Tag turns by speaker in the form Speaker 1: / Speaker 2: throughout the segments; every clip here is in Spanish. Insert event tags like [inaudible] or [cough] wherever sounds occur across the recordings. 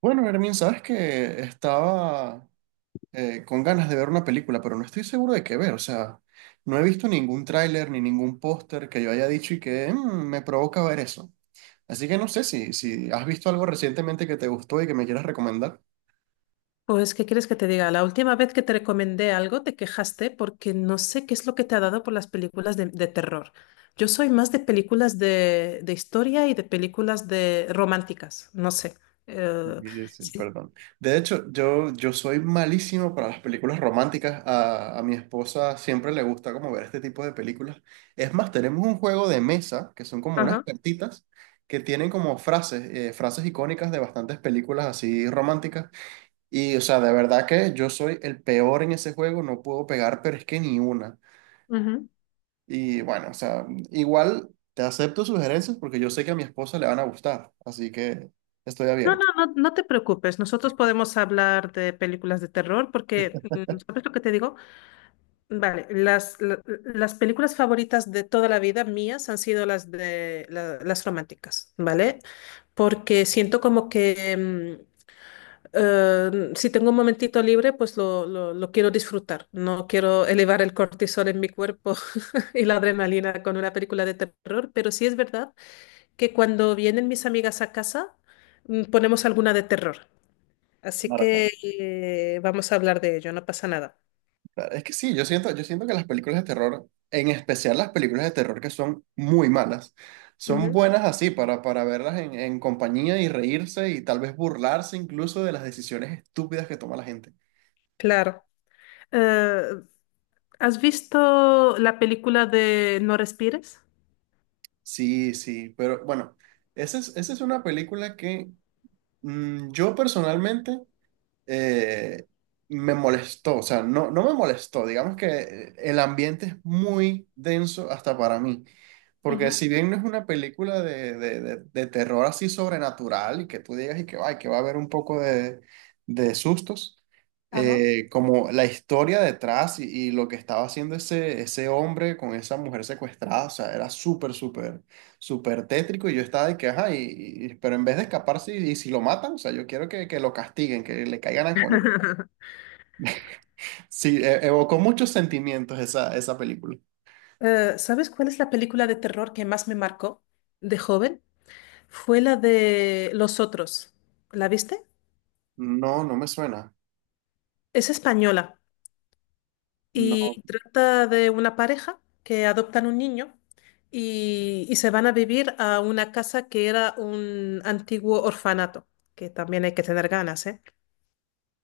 Speaker 1: Bueno, Hermin, sabes que estaba con ganas de ver una película, pero no estoy seguro de qué ver. O sea, no he visto ningún tráiler ni ningún póster que yo haya dicho y que "Mm, me provoca ver eso". Así que no sé si has visto algo recientemente que te gustó y que me quieras recomendar.
Speaker 2: Pues, ¿qué quieres que te diga? La última vez que te recomendé algo, te quejaste porque no sé qué es lo que te ha dado por las películas de terror. Yo soy más de películas de historia y de películas de románticas, no sé. Eh,
Speaker 1: Sí, sí,
Speaker 2: sí.
Speaker 1: perdón. De hecho, yo soy malísimo para las películas románticas. A mi esposa siempre le gusta como ver este tipo de películas. Es más, tenemos un juego de mesa que son como unas
Speaker 2: Ajá.
Speaker 1: cartitas que tienen como frases, frases icónicas de bastantes películas así románticas. Y, o sea, de verdad que yo soy el peor en ese juego, no puedo pegar, pero es que ni una.
Speaker 2: ujú.
Speaker 1: Y bueno, o sea, igual te acepto sugerencias porque yo sé que a mi esposa le van a gustar, así que estoy
Speaker 2: No, no,
Speaker 1: abierto.
Speaker 2: no, no te preocupes. Nosotros podemos hablar de películas de terror porque, mm, ¿sabes lo que te digo? Vale, las películas favoritas de toda la vida mías han sido las de las románticas, ¿vale? Porque siento como que si tengo un momentito libre, pues lo quiero disfrutar. No quiero elevar el cortisol en mi cuerpo [laughs] y la adrenalina con una película de terror, pero sí es verdad que cuando vienen mis amigas a casa, ponemos alguna de terror. Así
Speaker 1: Claro,
Speaker 2: que
Speaker 1: claro.
Speaker 2: vamos a hablar de ello, no pasa nada.
Speaker 1: Claro, es que sí, yo siento que las películas de terror, en especial las películas de terror que son muy malas, son
Speaker 2: Ujú.
Speaker 1: buenas así para verlas en compañía y reírse y tal vez burlarse incluso de las decisiones estúpidas que toma la gente.
Speaker 2: Claro. Eh, ¿Has visto la película de No respires? [laughs]
Speaker 1: Sí, sí, pero bueno, esa es una película que yo personalmente eh, me molestó, o sea, no, no me molestó, digamos que el ambiente es muy denso hasta para mí, porque
Speaker 2: Ujú,
Speaker 1: si bien no es una película de terror así sobrenatural y que tú digas y que, ay, que va a haber un poco de sustos,
Speaker 2: Ajá.
Speaker 1: como la historia detrás y lo que estaba haciendo ese hombre con esa mujer secuestrada, o sea, era súper, súper súper tétrico y yo estaba de que, ajá, y- pero en vez de escaparse y si lo matan, o sea, yo quiero que lo castiguen, que le caigan a con... Sí, e- evocó muchos sentimientos esa película.
Speaker 2: ¿Sabes cuál es la película de terror que más me marcó de joven? Fue la de Los Otros. ¿La viste?
Speaker 1: No, no me suena.
Speaker 2: Es española
Speaker 1: No,
Speaker 2: y trata de una pareja que adoptan un niño y se van a vivir a una casa que era un antiguo orfanato, que también hay que tener ganas, ¿eh?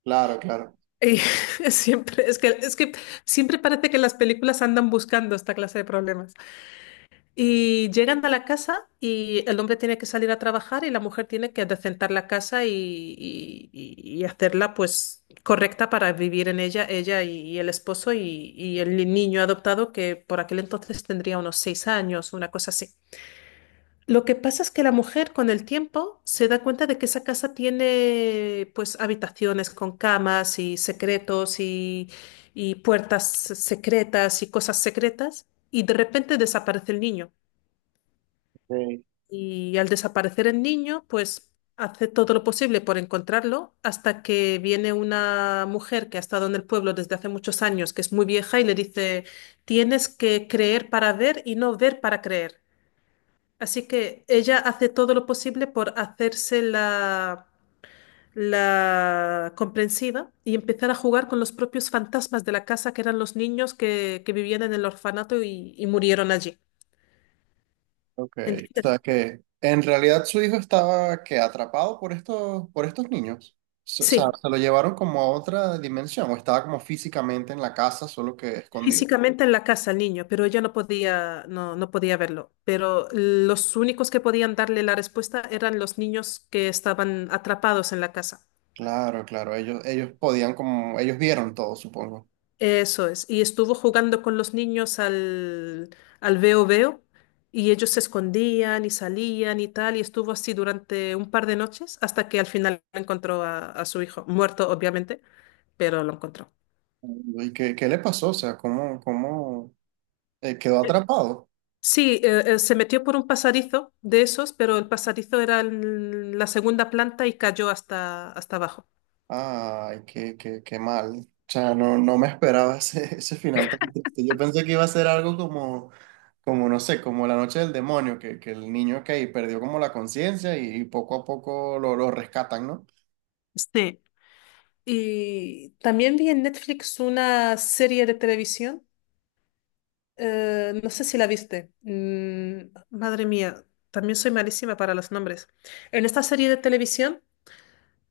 Speaker 1: claro, claro.
Speaker 2: Y [laughs] siempre, es que siempre parece que las películas andan buscando esta clase de problemas. Y llegan a la casa y el hombre tiene que salir a trabajar y la mujer tiene que adecentar la casa y, y hacerla pues correcta para vivir en ella, ella y el esposo y el niño adoptado que por aquel entonces tendría unos 6 años, una cosa así. Lo que pasa es que la mujer con el tiempo se da cuenta de que esa casa tiene pues habitaciones con camas y secretos y puertas secretas y cosas secretas y de repente desaparece el niño.
Speaker 1: Okay.
Speaker 2: Y al desaparecer el niño pues hace todo lo posible por encontrarlo hasta que viene una mujer que ha estado en el pueblo desde hace muchos años, que es muy vieja y le dice, tienes que creer para ver y no ver para creer. Así que ella hace todo lo posible por hacerse la comprensiva y empezar a jugar con los propios fantasmas de la casa, que eran los niños que vivían en el orfanato y murieron allí.
Speaker 1: Ok. O
Speaker 2: ¿Entiendes?
Speaker 1: sea que en realidad su hijo estaba que atrapado por estos niños. S- O sea,
Speaker 2: Sí,
Speaker 1: se lo llevaron como a otra dimensión, o estaba como físicamente en la casa, solo que escondido.
Speaker 2: físicamente en la casa el niño, pero ella no podía, no, no podía verlo. Pero los únicos que podían darle la respuesta eran los niños que estaban atrapados en la casa.
Speaker 1: Claro, claro, ellos podían como, ellos vieron todo, supongo.
Speaker 2: Eso es. Y estuvo jugando con los niños al veo veo y ellos se escondían y salían y tal y estuvo así durante un par de noches hasta que al final encontró a su hijo, muerto obviamente, pero lo encontró.
Speaker 1: ¿Y qué, qué le pasó? O sea, ¿cómo, cómo quedó atrapado?
Speaker 2: Sí, se metió por un pasadizo de esos, pero el pasadizo era en la segunda planta y cayó hasta, hasta abajo.
Speaker 1: Ay, qué, qué, qué mal. O sea, no, no me esperaba [laughs] ese final tan triste. Yo pensé que iba a ser algo como, como no sé, como la noche del demonio, que el niño que perdió como la conciencia y poco a poco lo rescatan, ¿no?
Speaker 2: Sí. Y también vi en Netflix una serie de televisión. No sé si la viste. Mm, madre mía, también soy malísima para los nombres. En esta serie de televisión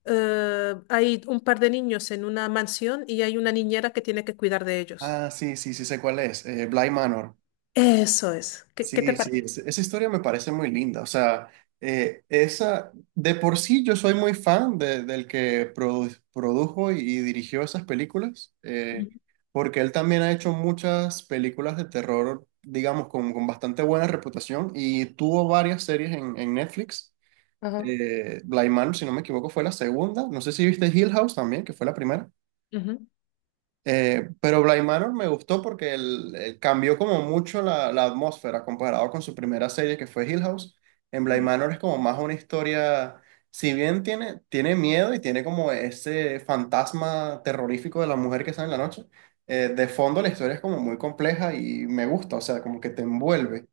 Speaker 2: hay un par de niños en una mansión y hay una niñera que tiene que cuidar de ellos.
Speaker 1: Ah, sí, sí, sí sé cuál es. Bly Manor.
Speaker 2: Eso es. ¿Qué, qué te
Speaker 1: Sí, sí,
Speaker 2: parece?
Speaker 1: es- esa historia me parece muy linda. O sea, esa, de por sí yo soy muy fan de- del que produ- produjo y dirigió esas películas,
Speaker 2: Ujú.
Speaker 1: porque él también ha hecho muchas películas de terror, digamos, con bastante buena reputación y tuvo varias series en Netflix.
Speaker 2: Ajá.
Speaker 1: Bly Manor, si no me equivoco, fue la segunda. No sé si viste Hill House también, que fue la primera.
Speaker 2: Ujú.
Speaker 1: Pero Bly Manor me gustó porque el cambió como mucho la, la atmósfera comparado con su primera serie que fue Hill House. En Bly
Speaker 2: Ujú.
Speaker 1: Manor es como más una historia, si bien tiene, tiene miedo y tiene como ese fantasma terrorífico de la mujer que sale en la noche, de fondo la historia es como muy compleja y me gusta, o sea, como que te envuelve.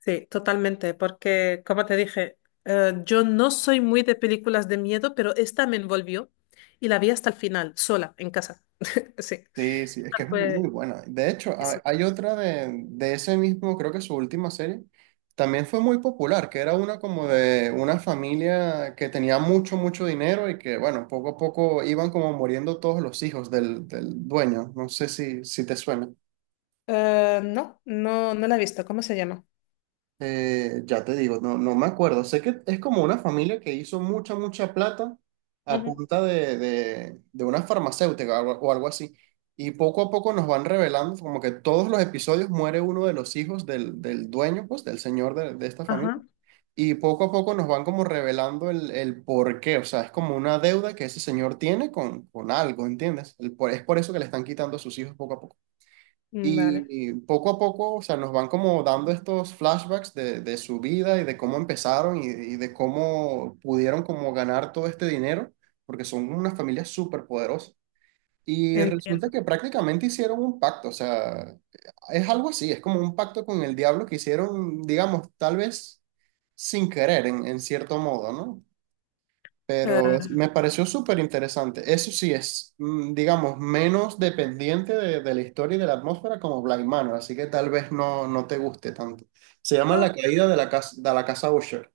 Speaker 2: Sí, totalmente, porque como te dije, yo no soy muy de películas de miedo, pero esta me envolvió y la vi hasta el final, sola, en casa. [laughs] Sí.
Speaker 1: Sí, sí, es que
Speaker 2: Esta
Speaker 1: es muy
Speaker 2: fue...
Speaker 1: buena. De hecho,
Speaker 2: sí.
Speaker 1: ha- hay otra de ese mismo, creo que su última serie, también fue muy popular, que era una como de una familia que tenía mucho, mucho dinero y que, bueno, poco a poco iban como muriendo todos los hijos del, del dueño. No sé si te suena.
Speaker 2: No, no, no la he visto. ¿Cómo se llama?
Speaker 1: Ya te digo, no, no me acuerdo. Sé que es como una familia que hizo mucha, mucha plata a
Speaker 2: Ujú.
Speaker 1: punta de una farmacéutica o algo así. Y poco a poco nos van revelando como que todos los episodios muere uno de los hijos del, del dueño, pues, del señor de esta familia.
Speaker 2: Ajá,
Speaker 1: Y poco a poco nos van como revelando el por qué. O sea, es como una deuda que ese señor tiene con algo, ¿entiendes? El por- es por eso que le están quitando a sus hijos poco a poco.
Speaker 2: mm, vale,
Speaker 1: Y poco a poco, o sea, nos van como dando estos flashbacks de su vida y de cómo empezaron y de cómo pudieron como ganar todo este dinero, porque son una familia súper poderosa. Y resulta
Speaker 2: entiendo.
Speaker 1: que prácticamente hicieron un pacto, o sea, es algo así, es como un pacto con el diablo que hicieron, digamos, tal vez sin querer, en cierto modo, ¿no?
Speaker 2: Eh,
Speaker 1: Pero es- me pareció súper interesante. Eso sí es, mm, digamos, menos dependiente de la historia y de la atmósfera como Blind Manor, así que tal vez no, no te guste tanto. Se llama
Speaker 2: no,
Speaker 1: La caída de la casa Usher.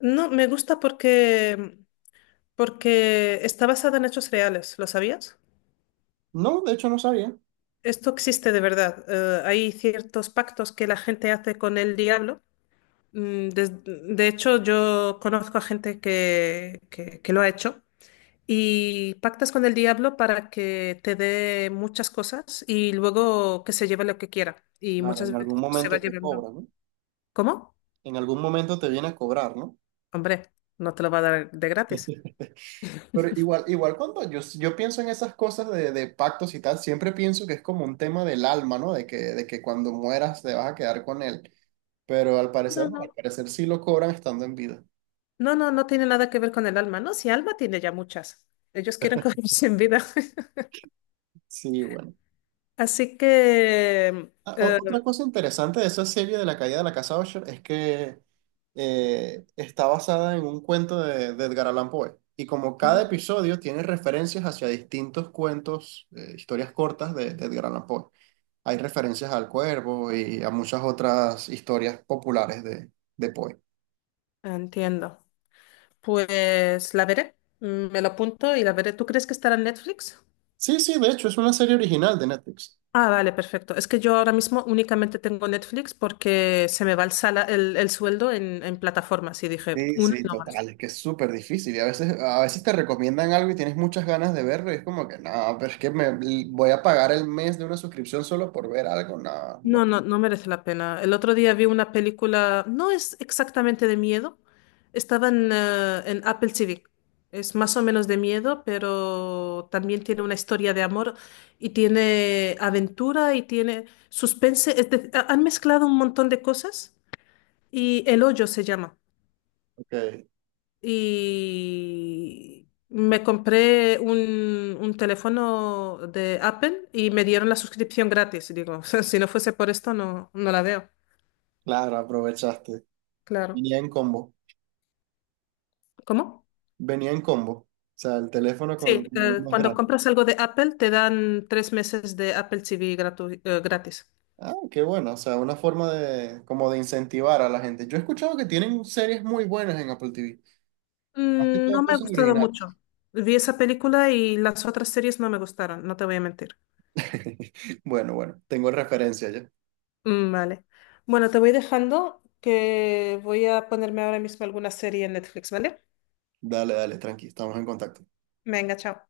Speaker 2: no, me gusta porque, porque está basada en hechos reales, ¿lo sabías?
Speaker 1: No, de hecho no sabía.
Speaker 2: Esto existe de verdad. Hay ciertos pactos que la gente hace con el diablo. Mm, de hecho, yo conozco a gente que lo ha hecho. Y pactas con el diablo para que te dé muchas cosas y luego que se lleve lo que quiera. Y
Speaker 1: Claro, en
Speaker 2: muchas veces
Speaker 1: algún
Speaker 2: pues, se va
Speaker 1: momento te
Speaker 2: llevando.
Speaker 1: cobra, ¿no?
Speaker 2: ¿Cómo?
Speaker 1: En algún momento te viene a cobrar, ¿no?
Speaker 2: Hombre, no te lo va a dar de gratis.
Speaker 1: Pero igual, igual cuando yo pienso en esas cosas de pactos y tal, siempre pienso que es como un tema del alma, ¿no? De que cuando mueras te vas a quedar con él. Pero al
Speaker 2: No,
Speaker 1: parecer,
Speaker 2: no,
Speaker 1: no, al
Speaker 2: no.
Speaker 1: parecer sí lo cobran estando en vida.
Speaker 2: No, no, no tiene nada que ver con el alma, ¿no? Si alma tiene ya muchas. Ellos quieren [laughs] cogerse en vida. [laughs]
Speaker 1: Sí, bueno.
Speaker 2: Así que...
Speaker 1: Ah, o- otra cosa interesante de esa serie de la caída de la casa Usher es que está basada en un cuento de Edgar Allan Poe. Y como cada episodio tiene referencias hacia distintos cuentos, historias cortas de Edgar Allan Poe. Hay referencias al cuervo y a muchas otras historias populares de Poe.
Speaker 2: entiendo. Pues la veré. Mm, me lo apunto y la veré. ¿Tú crees que estará en Netflix?
Speaker 1: Sí, sí, de hecho es una serie original de Netflix.
Speaker 2: Ah, vale, perfecto. Es que yo ahora mismo únicamente tengo Netflix porque se me va el sueldo en plataformas y dije,
Speaker 1: Sí,
Speaker 2: una
Speaker 1: sí,
Speaker 2: no
Speaker 1: total,
Speaker 2: más.
Speaker 1: es que es súper difícil y a veces te recomiendan algo y tienes muchas ganas de verlo y es como que no, pero es que me voy a pagar el mes de una suscripción solo por ver algo, no,
Speaker 2: No,
Speaker 1: no.
Speaker 2: no, no merece la pena. El otro día vi una película, no es exactamente de miedo, estaba en Apple TV. Es más o menos de miedo, pero también tiene una historia de amor y tiene aventura y tiene suspense. Es han mezclado un montón de cosas y El Hoyo se llama.
Speaker 1: Ok,
Speaker 2: Y me compré un teléfono de Apple y me dieron la suscripción gratis. Y digo, [laughs] si no fuese por esto, no, no la veo.
Speaker 1: claro, aprovechaste.
Speaker 2: Claro.
Speaker 1: Venía en combo,
Speaker 2: ¿Cómo?
Speaker 1: venía en combo, o sea, el teléfono
Speaker 2: Sí,
Speaker 1: con más
Speaker 2: cuando
Speaker 1: gratis.
Speaker 2: compras algo de Apple te dan 3 meses de Apple TV gratis.
Speaker 1: Ah, qué bueno, o sea, una forma de, como de incentivar a la gente. Yo he escuchado que tienen series muy buenas en Apple TV, más que
Speaker 2: Mm, no
Speaker 1: todo
Speaker 2: me ha
Speaker 1: cosas
Speaker 2: gustado mucho.
Speaker 1: originales.
Speaker 2: Vi esa película y las otras series no me gustaron, no te voy a mentir.
Speaker 1: [laughs] Bueno, bueno, tengo referencia ya.
Speaker 2: Mm, vale. Bueno, te voy dejando que voy a ponerme ahora mismo alguna serie en Netflix, ¿vale?
Speaker 1: Dale, dale, tranqui, estamos en contacto.
Speaker 2: Venga, chao.